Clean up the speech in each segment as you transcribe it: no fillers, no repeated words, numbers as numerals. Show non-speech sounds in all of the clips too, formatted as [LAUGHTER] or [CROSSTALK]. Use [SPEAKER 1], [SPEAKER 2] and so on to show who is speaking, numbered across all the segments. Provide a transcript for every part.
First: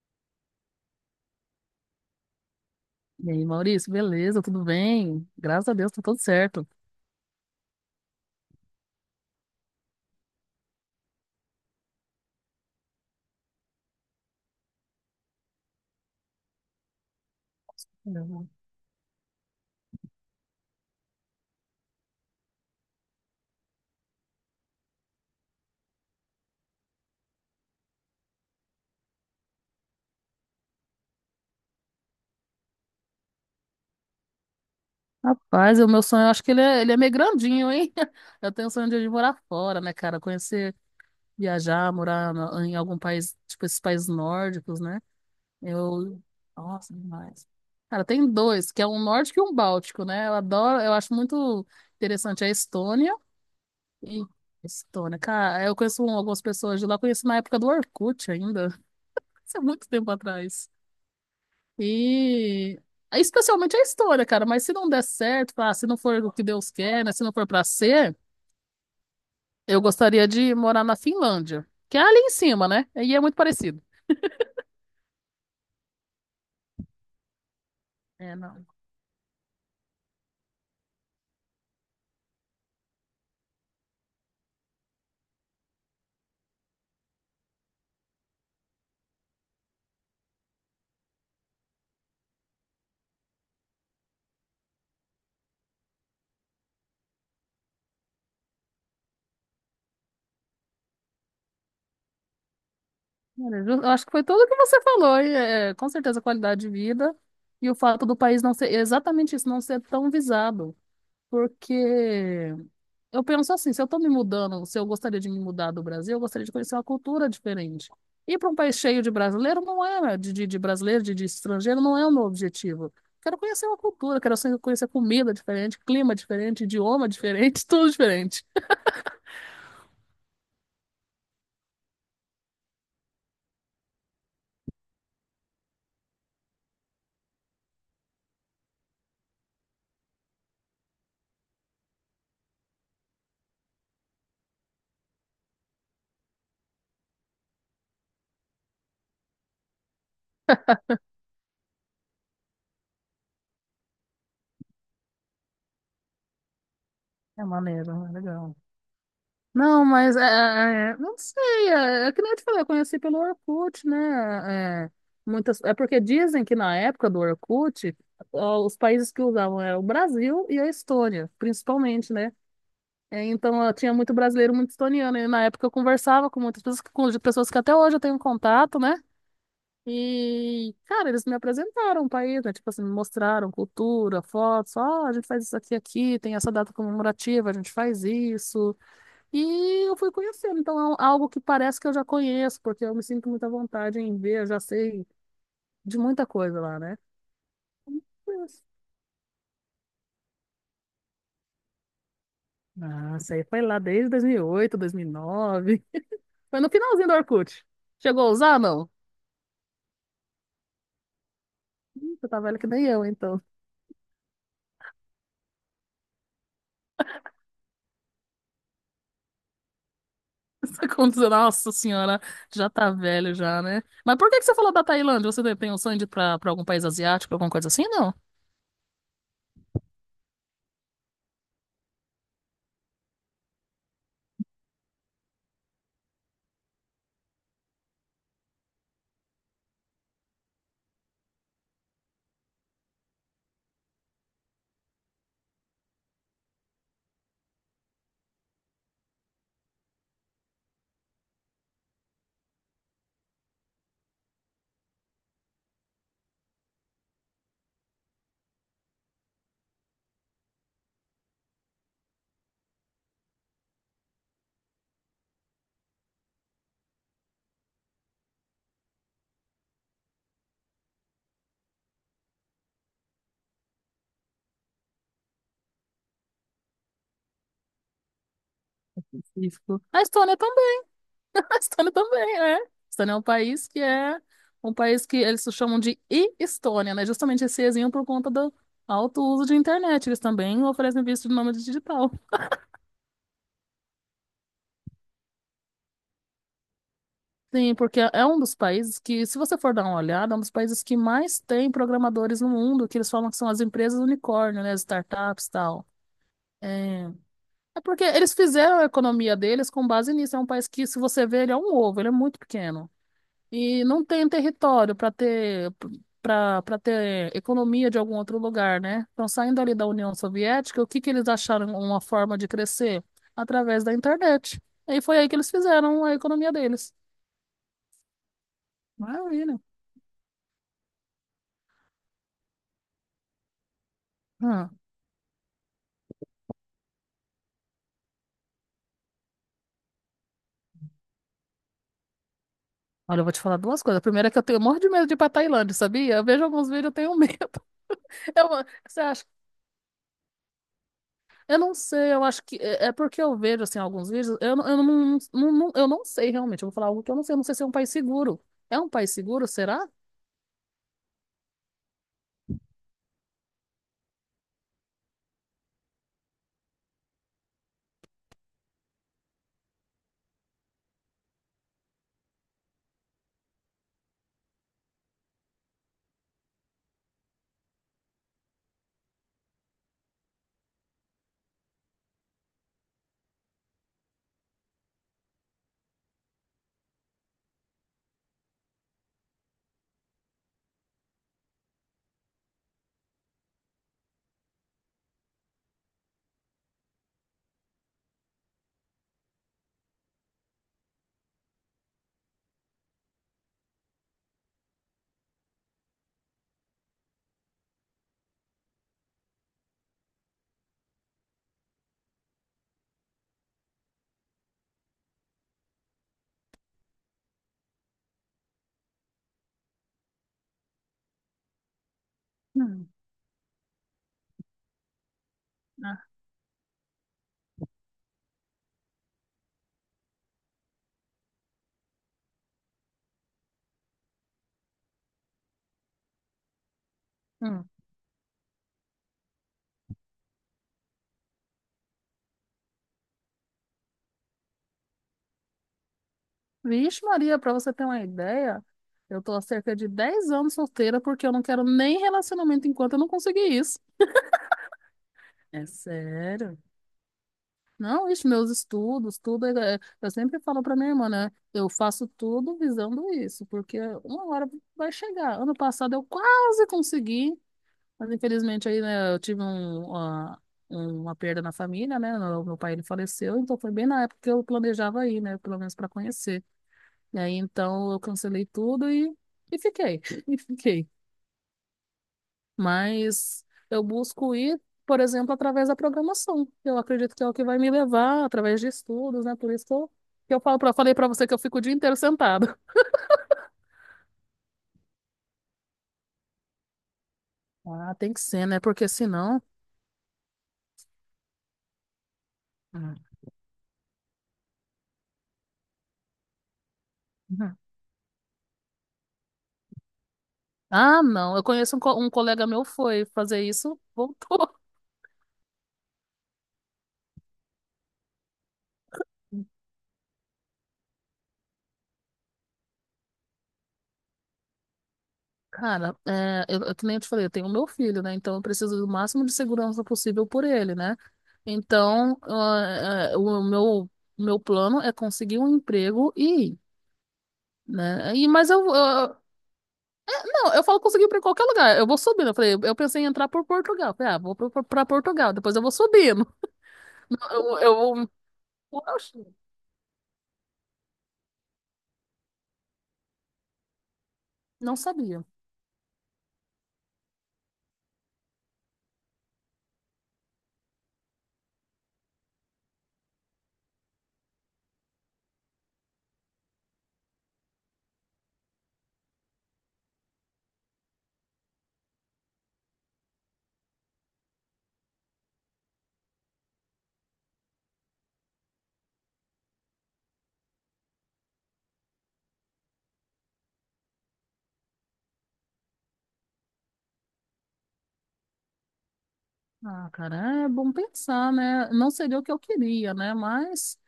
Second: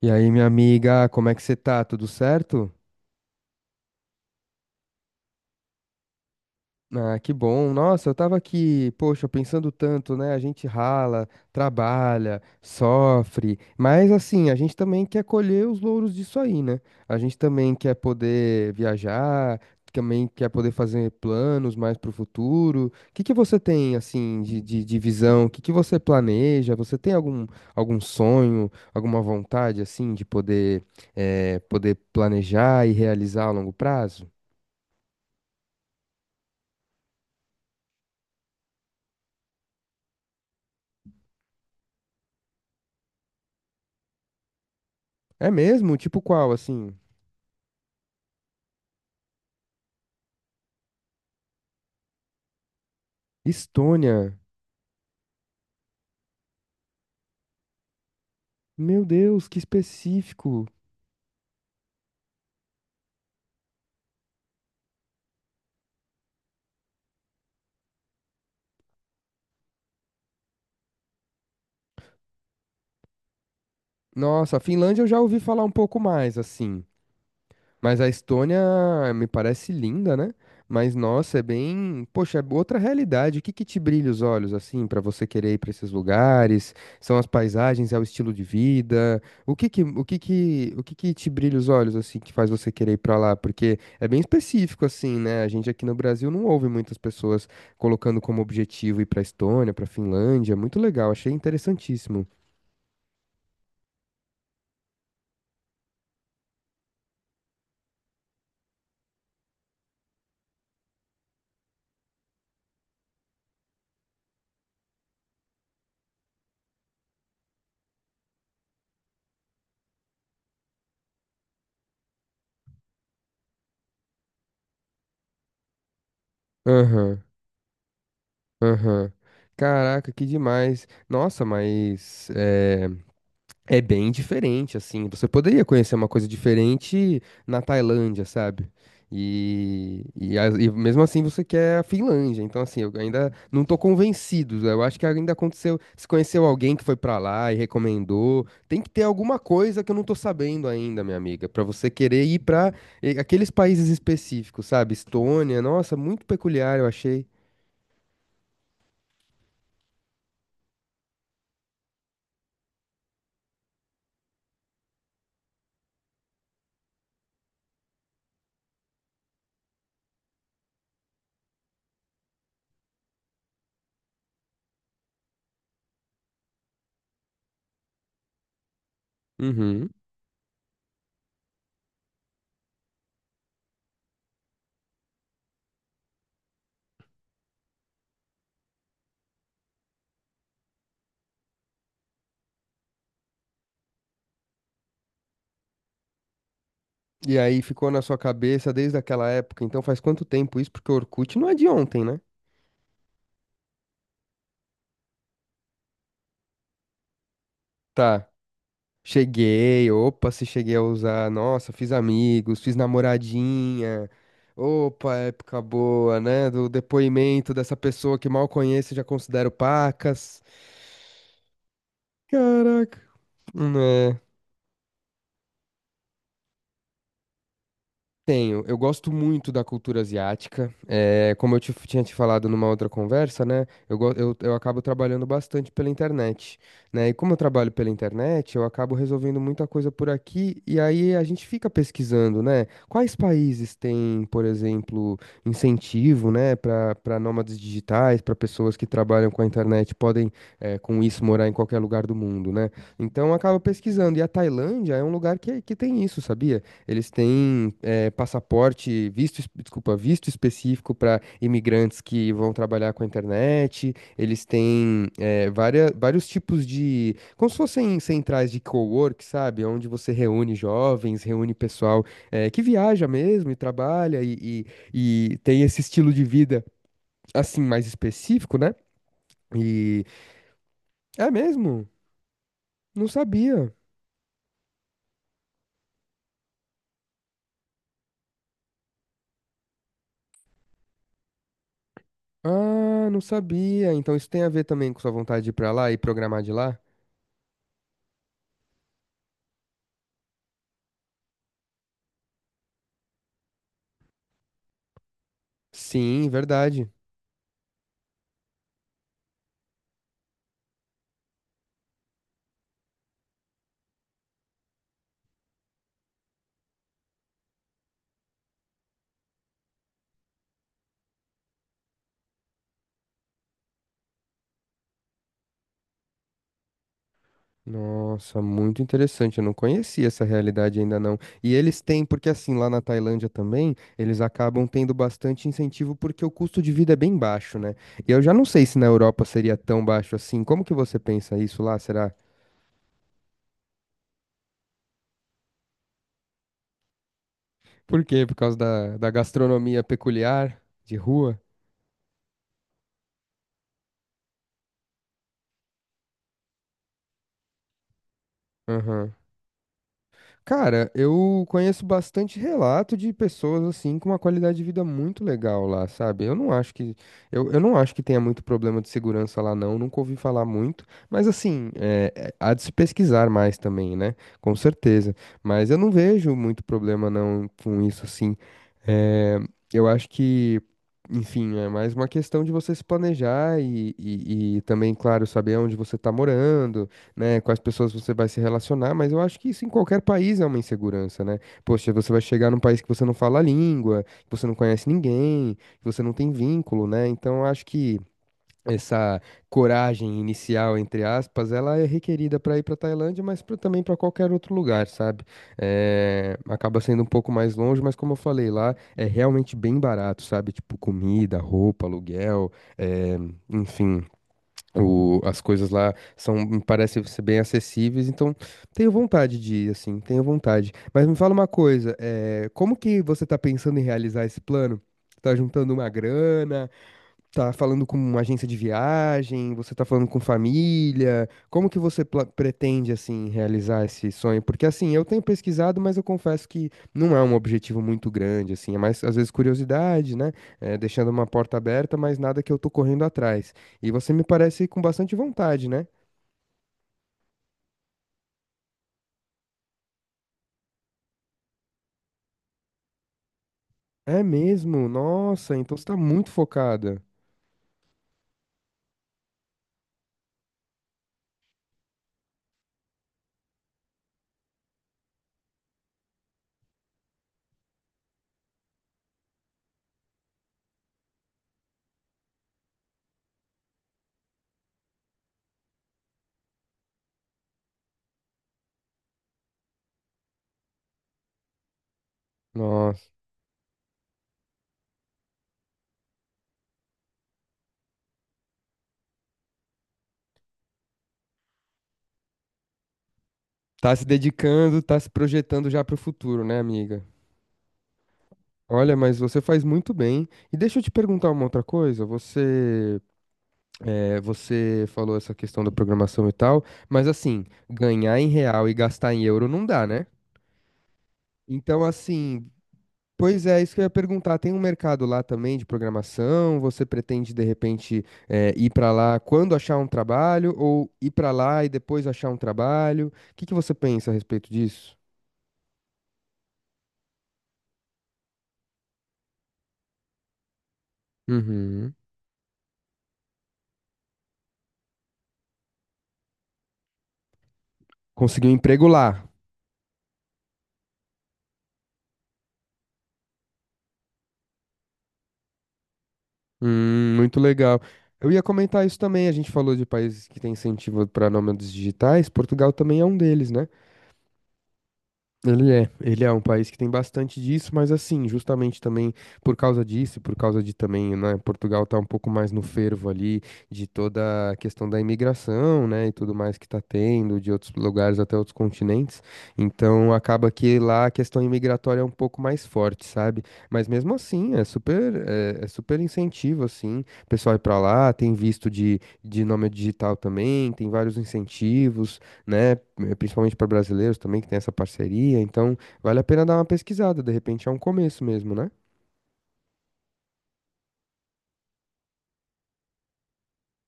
[SPEAKER 1] E aí, minha amiga, como é que você tá? Tudo certo?
[SPEAKER 2] E aí, Maurício, beleza? Tudo bem? Graças a Deus, tá tudo certo.
[SPEAKER 1] Ah, que bom. Nossa, eu tava aqui, poxa, pensando tanto, né? A gente rala, trabalha, sofre, mas assim, a gente também quer colher os louros disso aí, né? A gente também quer
[SPEAKER 2] Uhum.
[SPEAKER 1] poder viajar, também quer poder fazer planos mais pro futuro. O que que você tem, assim, de visão? O que que você planeja? Você tem algum, algum sonho, alguma vontade, assim, de poder, poder planejar e realizar a longo prazo?
[SPEAKER 2] Rapaz, o meu sonho, eu acho que ele é meio grandinho, hein? [LAUGHS] Eu tenho o sonho de morar fora, né, cara? Conhecer, viajar, morar na- em algum país, tipo esses países nórdicos, né?
[SPEAKER 1] É mesmo? Tipo
[SPEAKER 2] Eu.
[SPEAKER 1] qual, assim?
[SPEAKER 2] Nossa, demais. Cara, tem dois, que é um nórdico e um báltico, né? Eu adoro, eu acho muito interessante a Estônia e.
[SPEAKER 1] Estônia.
[SPEAKER 2] Estônia, cara, eu conheço um, algumas pessoas de lá, conheço na época do Orkut ainda.
[SPEAKER 1] Meu
[SPEAKER 2] [LAUGHS]
[SPEAKER 1] Deus,
[SPEAKER 2] Isso
[SPEAKER 1] que
[SPEAKER 2] é muito tempo
[SPEAKER 1] específico.
[SPEAKER 2] atrás. E é especialmente a história, cara, mas se não der certo, ah, se não for o que Deus quer, né? Se não for pra ser, eu gostaria de morar na Finlândia, que é ali em cima, né? E é muito parecido.
[SPEAKER 1] Nossa, a Finlândia eu já ouvi falar um pouco mais, assim. Mas a
[SPEAKER 2] É,
[SPEAKER 1] Estônia
[SPEAKER 2] não.
[SPEAKER 1] me parece linda, né? Mas nossa, é bem, poxa, é outra realidade. O que que te brilha os olhos assim pra você querer ir pra esses lugares? São as paisagens, é o estilo de vida? O que que, o que que, o que que te brilha os olhos assim que faz você querer ir pra lá? Porque é bem específico assim, né? A gente aqui no Brasil não ouve muitas pessoas colocando como objetivo ir pra Estônia, pra Finlândia. Muito legal, achei interessantíssimo.
[SPEAKER 2] Olha, eu acho que foi tudo o que você falou, e, é, com certeza a qualidade de vida e o fato do país não ser exatamente isso, não ser tão visado. Porque eu penso assim, se eu estou me mudando, se eu gostaria de me mudar do Brasil, eu gostaria de conhecer uma cultura diferente. Ir para um país cheio de brasileiro não é, de brasileiro, de estrangeiro, não é o meu objetivo. Quero conhecer uma cultura, quero ser- conhecer comida diferente, clima diferente, idioma
[SPEAKER 1] Aham,
[SPEAKER 2] diferente, [LAUGHS] tudo diferente.
[SPEAKER 1] aham. Caraca, que demais. Nossa, mas é bem diferente, assim. Você poderia conhecer uma coisa diferente na Tailândia, sabe? E mesmo assim você quer a Finlândia. Então, assim, eu ainda não tô convencido. Eu acho que ainda aconteceu. Se conheceu alguém que foi pra lá e recomendou, tem que ter alguma coisa que eu não tô sabendo ainda, minha amiga, pra você querer ir pra aqueles países específicos, sabe? Estônia, nossa, muito peculiar, eu achei.
[SPEAKER 2] É maneiro, é legal. Não, mas é, é, não sei, é, é que nem eu te falei, eu conheci pelo Orkut, né? É, muitas, é porque dizem que na época do Orkut, ó, os países que usavam eram o Brasil e a Estônia, principalmente, né? É, então ó, tinha muito brasileiro, muito estoniano, e na época eu conversava com muitas pessoas, com pessoas que até hoje eu tenho um contato, né?
[SPEAKER 1] Uhum.
[SPEAKER 2] E, cara, eles me apresentaram o país, né? Tipo assim, me mostraram cultura, fotos, ó, a gente faz isso aqui, aqui, tem essa data comemorativa, a gente faz isso. E eu fui conhecendo, então é um, algo que parece que eu já conheço, porque eu me sinto muita vontade em ver, eu já sei de muita coisa lá, né?
[SPEAKER 1] E aí ficou na sua
[SPEAKER 2] Mas,
[SPEAKER 1] cabeça desde aquela época. Então, faz quanto tempo isso? Porque o Orkut não é de ontem, né?
[SPEAKER 2] nossa, aí foi lá desde 2008, 2009, [LAUGHS] foi no finalzinho do Orkut. Chegou
[SPEAKER 1] Tá.
[SPEAKER 2] a usar, não?
[SPEAKER 1] Cheguei, opa, se cheguei a usar, nossa, fiz
[SPEAKER 2] Ih, você tá velho
[SPEAKER 1] amigos,
[SPEAKER 2] que
[SPEAKER 1] fiz
[SPEAKER 2] nem eu, então.
[SPEAKER 1] namoradinha. Opa, época boa, né? Do depoimento dessa pessoa que mal conheço e já considero pacas.
[SPEAKER 2] [LAUGHS] Tá acontecendo, nossa senhora, já tá
[SPEAKER 1] Caraca.
[SPEAKER 2] velho já, né? Mas
[SPEAKER 1] Né.
[SPEAKER 2] por que que você falou da Tailândia? Você tem um sonho de ir pra algum país asiático, alguma coisa assim, não?
[SPEAKER 1] Tenho, eu gosto muito da cultura asiática. É, como eu tinha te falado numa outra conversa, né? Eu acabo trabalhando bastante pela internet, né? E como eu trabalho pela internet, eu acabo resolvendo muita coisa por aqui. E aí a gente fica pesquisando, né? Quais países têm, por exemplo, incentivo, né? Para nômades digitais, para pessoas que trabalham com a internet, podem, com isso, morar em qualquer lugar do mundo, né? Então eu acabo pesquisando. E a Tailândia é um lugar que tem isso, sabia? Eles têm é passaporte, visto, desculpa, visto específico para imigrantes que vão trabalhar com a internet. Eles têm vários tipos de, como se fossem centrais de cowork, sabe? Onde você reúne jovens, reúne pessoal que viaja mesmo e trabalha e tem esse estilo de vida assim mais específico, né?
[SPEAKER 2] Específico. A
[SPEAKER 1] E
[SPEAKER 2] Estônia.
[SPEAKER 1] é
[SPEAKER 2] [LAUGHS] A
[SPEAKER 1] mesmo?
[SPEAKER 2] Estônia também, né? A
[SPEAKER 1] Não
[SPEAKER 2] Estônia é um país
[SPEAKER 1] sabia.
[SPEAKER 2] que é um país que eles chamam de e-Estônia, né? Justamente esse ezinho por conta do alto uso de internet. Eles também oferecem visto de nômade digital.
[SPEAKER 1] Ah, não sabia. Então isso tem a ver também com sua vontade de ir pra lá e programar de lá?
[SPEAKER 2] Sim, porque é um dos países que, se você for dar uma olhada, é um dos países que mais tem programadores no mundo, que eles falam que são as empresas unicórnio, né? As startups e tal.
[SPEAKER 1] Sim, verdade.
[SPEAKER 2] É... é porque eles fizeram a economia deles com base nisso. É um país que, se você vê, ele é um ovo, ele é muito pequeno. E não tem território para ter para ter economia de algum outro lugar, né? Então, saindo ali da União Soviética, o que que eles acharam uma forma de crescer? Através da internet. E foi aí que eles fizeram a economia deles.
[SPEAKER 1] Nossa, muito interessante. Eu não
[SPEAKER 2] Maravilha.
[SPEAKER 1] conhecia essa realidade ainda não. E eles têm, porque assim, lá na Tailândia também, eles acabam
[SPEAKER 2] Hum.
[SPEAKER 1] tendo bastante incentivo porque o custo de vida é bem baixo, né? E eu já não sei se na Europa seria tão baixo assim. Como que você pensa isso lá? Será?
[SPEAKER 2] Olha, eu vou te falar duas coisas. A primeira é que eu tenho morro de medo de ir pra Tailândia, sabia? Eu vejo alguns vídeos, eu tenho medo.
[SPEAKER 1] Por quê?
[SPEAKER 2] [LAUGHS]
[SPEAKER 1] Por
[SPEAKER 2] Eu,
[SPEAKER 1] causa da,
[SPEAKER 2] você
[SPEAKER 1] da
[SPEAKER 2] acha?
[SPEAKER 1] gastronomia peculiar de rua?
[SPEAKER 2] Eu não sei, eu acho que é porque eu vejo assim alguns vídeos, eu, não- eu não, eu não sei realmente, eu vou falar algo que eu não sei se é um país seguro. É um país
[SPEAKER 1] Aham.
[SPEAKER 2] seguro, será?
[SPEAKER 1] Cara, eu conheço bastante relato de pessoas assim com uma qualidade de vida muito legal lá, sabe? Eu não acho que tenha muito problema de segurança lá não, nunca ouvi falar muito, mas assim, há de se pesquisar mais também, né? Com certeza. Mas eu não vejo muito problema não com isso assim. É, eu acho que enfim, é mais uma questão de você se planejar e também, claro, saber onde você está morando, né, com as pessoas você vai se relacionar, mas eu acho que isso em qualquer país é uma insegurança, né? Poxa, você vai chegar num país que você não fala a língua, que você não conhece ninguém, que você não tem vínculo, né? Então eu acho que essa coragem inicial, entre aspas, ela é requerida para ir para Tailândia, mas também para qualquer outro lugar, sabe? É, acaba sendo um pouco mais longe, mas como eu falei lá, é realmente bem barato, sabe? Tipo comida, roupa, aluguel, é, enfim, as coisas lá são, me parecem ser bem acessíveis, então tenho vontade de ir, assim, tenho vontade. Mas me fala uma coisa, é, como que você está pensando em realizar esse plano? Tá juntando uma
[SPEAKER 2] Ah,
[SPEAKER 1] grana? Tá falando com uma agência de viagem? Você tá falando com família? Como que você pretende, assim, realizar esse sonho? Porque, assim, eu tenho pesquisado, mas eu confesso que não é um
[SPEAKER 2] hum.
[SPEAKER 1] objetivo muito grande, assim. É mais, às vezes, curiosidade, né? É, deixando uma porta aberta, mas nada que eu tô correndo atrás. E você me parece com bastante vontade, né?
[SPEAKER 2] Vixe, Maria, pra você ter uma ideia, eu tô há cerca de 10 anos solteira porque eu não quero nem relacionamento enquanto eu não conseguir isso.
[SPEAKER 1] É mesmo? Nossa,
[SPEAKER 2] É
[SPEAKER 1] então você tá muito
[SPEAKER 2] sério?
[SPEAKER 1] focada.
[SPEAKER 2] Não, isso, meus estudos, tudo. É- é- Eu sempre falo pra minha irmã, né? Eu faço tudo visando isso, porque uma hora vai chegar. Ano passado eu quase consegui, mas infelizmente aí, né, eu tive um, uma perda na família, né? Meu pai ele faleceu, então foi bem na época que eu planejava ir, né? Pelo menos para conhecer. E aí então eu cancelei tudo e fiquei, [LAUGHS] e fiquei.
[SPEAKER 1] Nossa,
[SPEAKER 2] Mas eu busco ir, por exemplo, através da programação. Eu acredito que é o que vai me levar, através de estudos, né? Por isso que eu falo pra, falei pra você que eu fico o dia inteiro sentado. [LAUGHS]
[SPEAKER 1] tá se dedicando, tá se projetando já pro futuro, né, amiga?
[SPEAKER 2] Ah, tem que ser, né? Porque
[SPEAKER 1] Olha, mas você
[SPEAKER 2] senão.
[SPEAKER 1] faz muito bem. E deixa eu te perguntar uma outra coisa. Você, é, você falou essa questão da programação e tal, mas assim, ganhar em real e gastar em euro não dá, né?
[SPEAKER 2] Ah, não. Eu conheço um,
[SPEAKER 1] Então,
[SPEAKER 2] co- um colega
[SPEAKER 1] assim,
[SPEAKER 2] meu foi fazer
[SPEAKER 1] pois é, isso
[SPEAKER 2] isso,
[SPEAKER 1] que eu ia perguntar. Tem um
[SPEAKER 2] voltou.
[SPEAKER 1] mercado lá também de programação? Você pretende, de repente, é, ir pra lá quando achar um trabalho ou ir pra lá e depois achar um trabalho? O que que você pensa a respeito disso?
[SPEAKER 2] Cara, é, eu, que nem eu te falei, eu tenho o meu filho, né? Então eu preciso do máximo de segurança possível por ele, né?
[SPEAKER 1] Uhum.
[SPEAKER 2] Então, ah, ah, o meu, meu plano é conseguir um emprego e ir, né? E,
[SPEAKER 1] Conseguir um
[SPEAKER 2] mas
[SPEAKER 1] emprego
[SPEAKER 2] eu-
[SPEAKER 1] lá.
[SPEAKER 2] não, eu falo conseguir para qualquer lugar. Eu vou subindo. Eu falei, eu pensei em entrar por Portugal. Eu falei, ah, vou para Portugal, depois eu vou subindo. [LAUGHS]
[SPEAKER 1] Muito
[SPEAKER 2] Eu, eu,
[SPEAKER 1] legal.
[SPEAKER 2] eu,
[SPEAKER 1] Eu ia
[SPEAKER 2] eu
[SPEAKER 1] comentar isso também. A gente falou de países que têm incentivo para nômades digitais. Portugal também é um deles, né?
[SPEAKER 2] não sabia.
[SPEAKER 1] Ele é um país que tem bastante disso, mas assim, justamente também por causa disso, e por causa de também, né, Portugal tá um pouco mais no fervo ali de toda a questão da imigração, né, e tudo mais que tá tendo de outros lugares até outros continentes. Então acaba que lá a questão imigratória é um pouco mais forte, sabe? Mas mesmo assim, é super incentivo assim, o pessoal ir pra lá, tem visto de nome digital também, tem vários incentivos né? Principalmente para brasileiros também que tem essa parceria, então vale a pena dar uma pesquisada, de repente é um começo mesmo, né?
[SPEAKER 2] Ah, cara, é bom pensar, né? Não seria o que eu queria, né? Mas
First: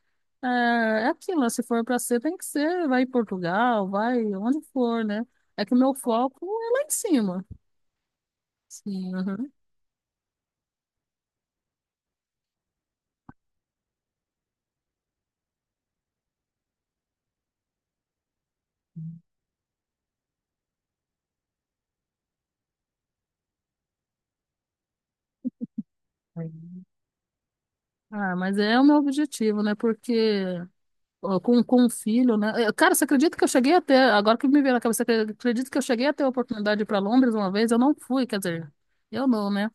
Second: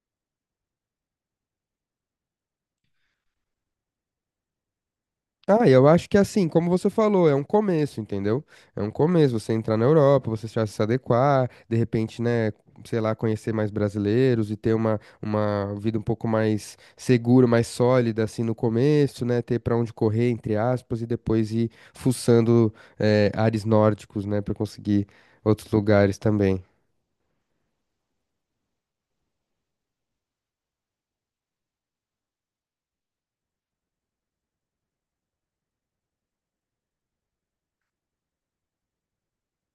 [SPEAKER 2] é, é aquilo, né? Se for para ser, tem que ser. Vai em Portugal, vai onde for, né? É
[SPEAKER 1] Ah,
[SPEAKER 2] que o
[SPEAKER 1] eu
[SPEAKER 2] meu
[SPEAKER 1] acho que
[SPEAKER 2] foco
[SPEAKER 1] assim, como
[SPEAKER 2] é lá
[SPEAKER 1] você
[SPEAKER 2] em
[SPEAKER 1] falou, é um
[SPEAKER 2] cima.
[SPEAKER 1] começo, entendeu? É um
[SPEAKER 2] Sim,
[SPEAKER 1] começo, você
[SPEAKER 2] uhum.
[SPEAKER 1] entrar na Europa, você já se adequar, de repente, né, sei lá, conhecer mais brasileiros e ter uma vida um pouco mais segura, mais sólida, assim, no começo, né, ter para onde correr, entre aspas, e depois ir fuçando, ares nórdicos, né, para conseguir outros lugares também.
[SPEAKER 2] Ah, mas é o meu objetivo, né? Porque ó, com um filho, né? Eh, cara, você acredita que eu cheguei até, agora que me veio na cabeça, você acredita que eu cheguei a ter a oportunidade de ir para Londres uma vez? Eu não fui, quer dizer, eu não, né?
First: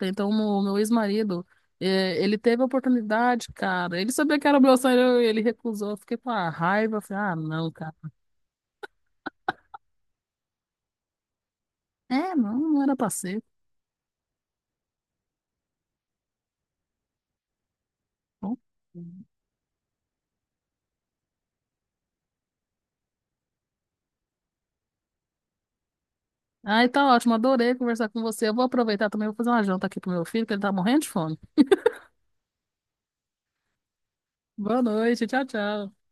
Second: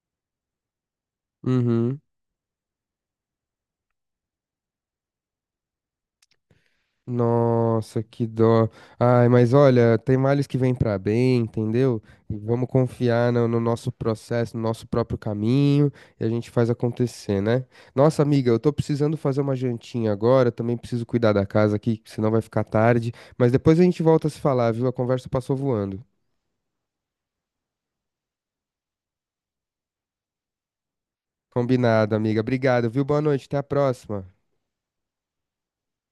[SPEAKER 2] Então, o meu ex-marido,
[SPEAKER 1] Uhum.
[SPEAKER 2] eh, ele teve a oportunidade, cara. Ele sabia que era meu sonho, ele recusou. Eu fiquei com a raiva, falei, ah, não, cara.
[SPEAKER 1] Nossa, que dó. Ai, mas olha, tem males que vêm pra bem, entendeu? E
[SPEAKER 2] É, não,
[SPEAKER 1] vamos
[SPEAKER 2] não era pra
[SPEAKER 1] confiar
[SPEAKER 2] ser.
[SPEAKER 1] no, no nosso processo, no nosso próprio caminho, e a gente faz acontecer, né? Nossa, amiga,
[SPEAKER 2] Bom.
[SPEAKER 1] eu tô precisando fazer uma jantinha agora, também preciso cuidar da casa aqui, que senão vai ficar tarde. Mas depois a gente volta a se falar, viu? A conversa passou voando.
[SPEAKER 2] Ah, então, ótimo, adorei conversar com você. Eu vou aproveitar também, vou fazer uma janta aqui pro meu filho, que ele tá morrendo de fome.
[SPEAKER 1] Combinado, amiga. Obrigado, viu? Boa noite, até a próxima.
[SPEAKER 2] Boa noite, tchau, tchau.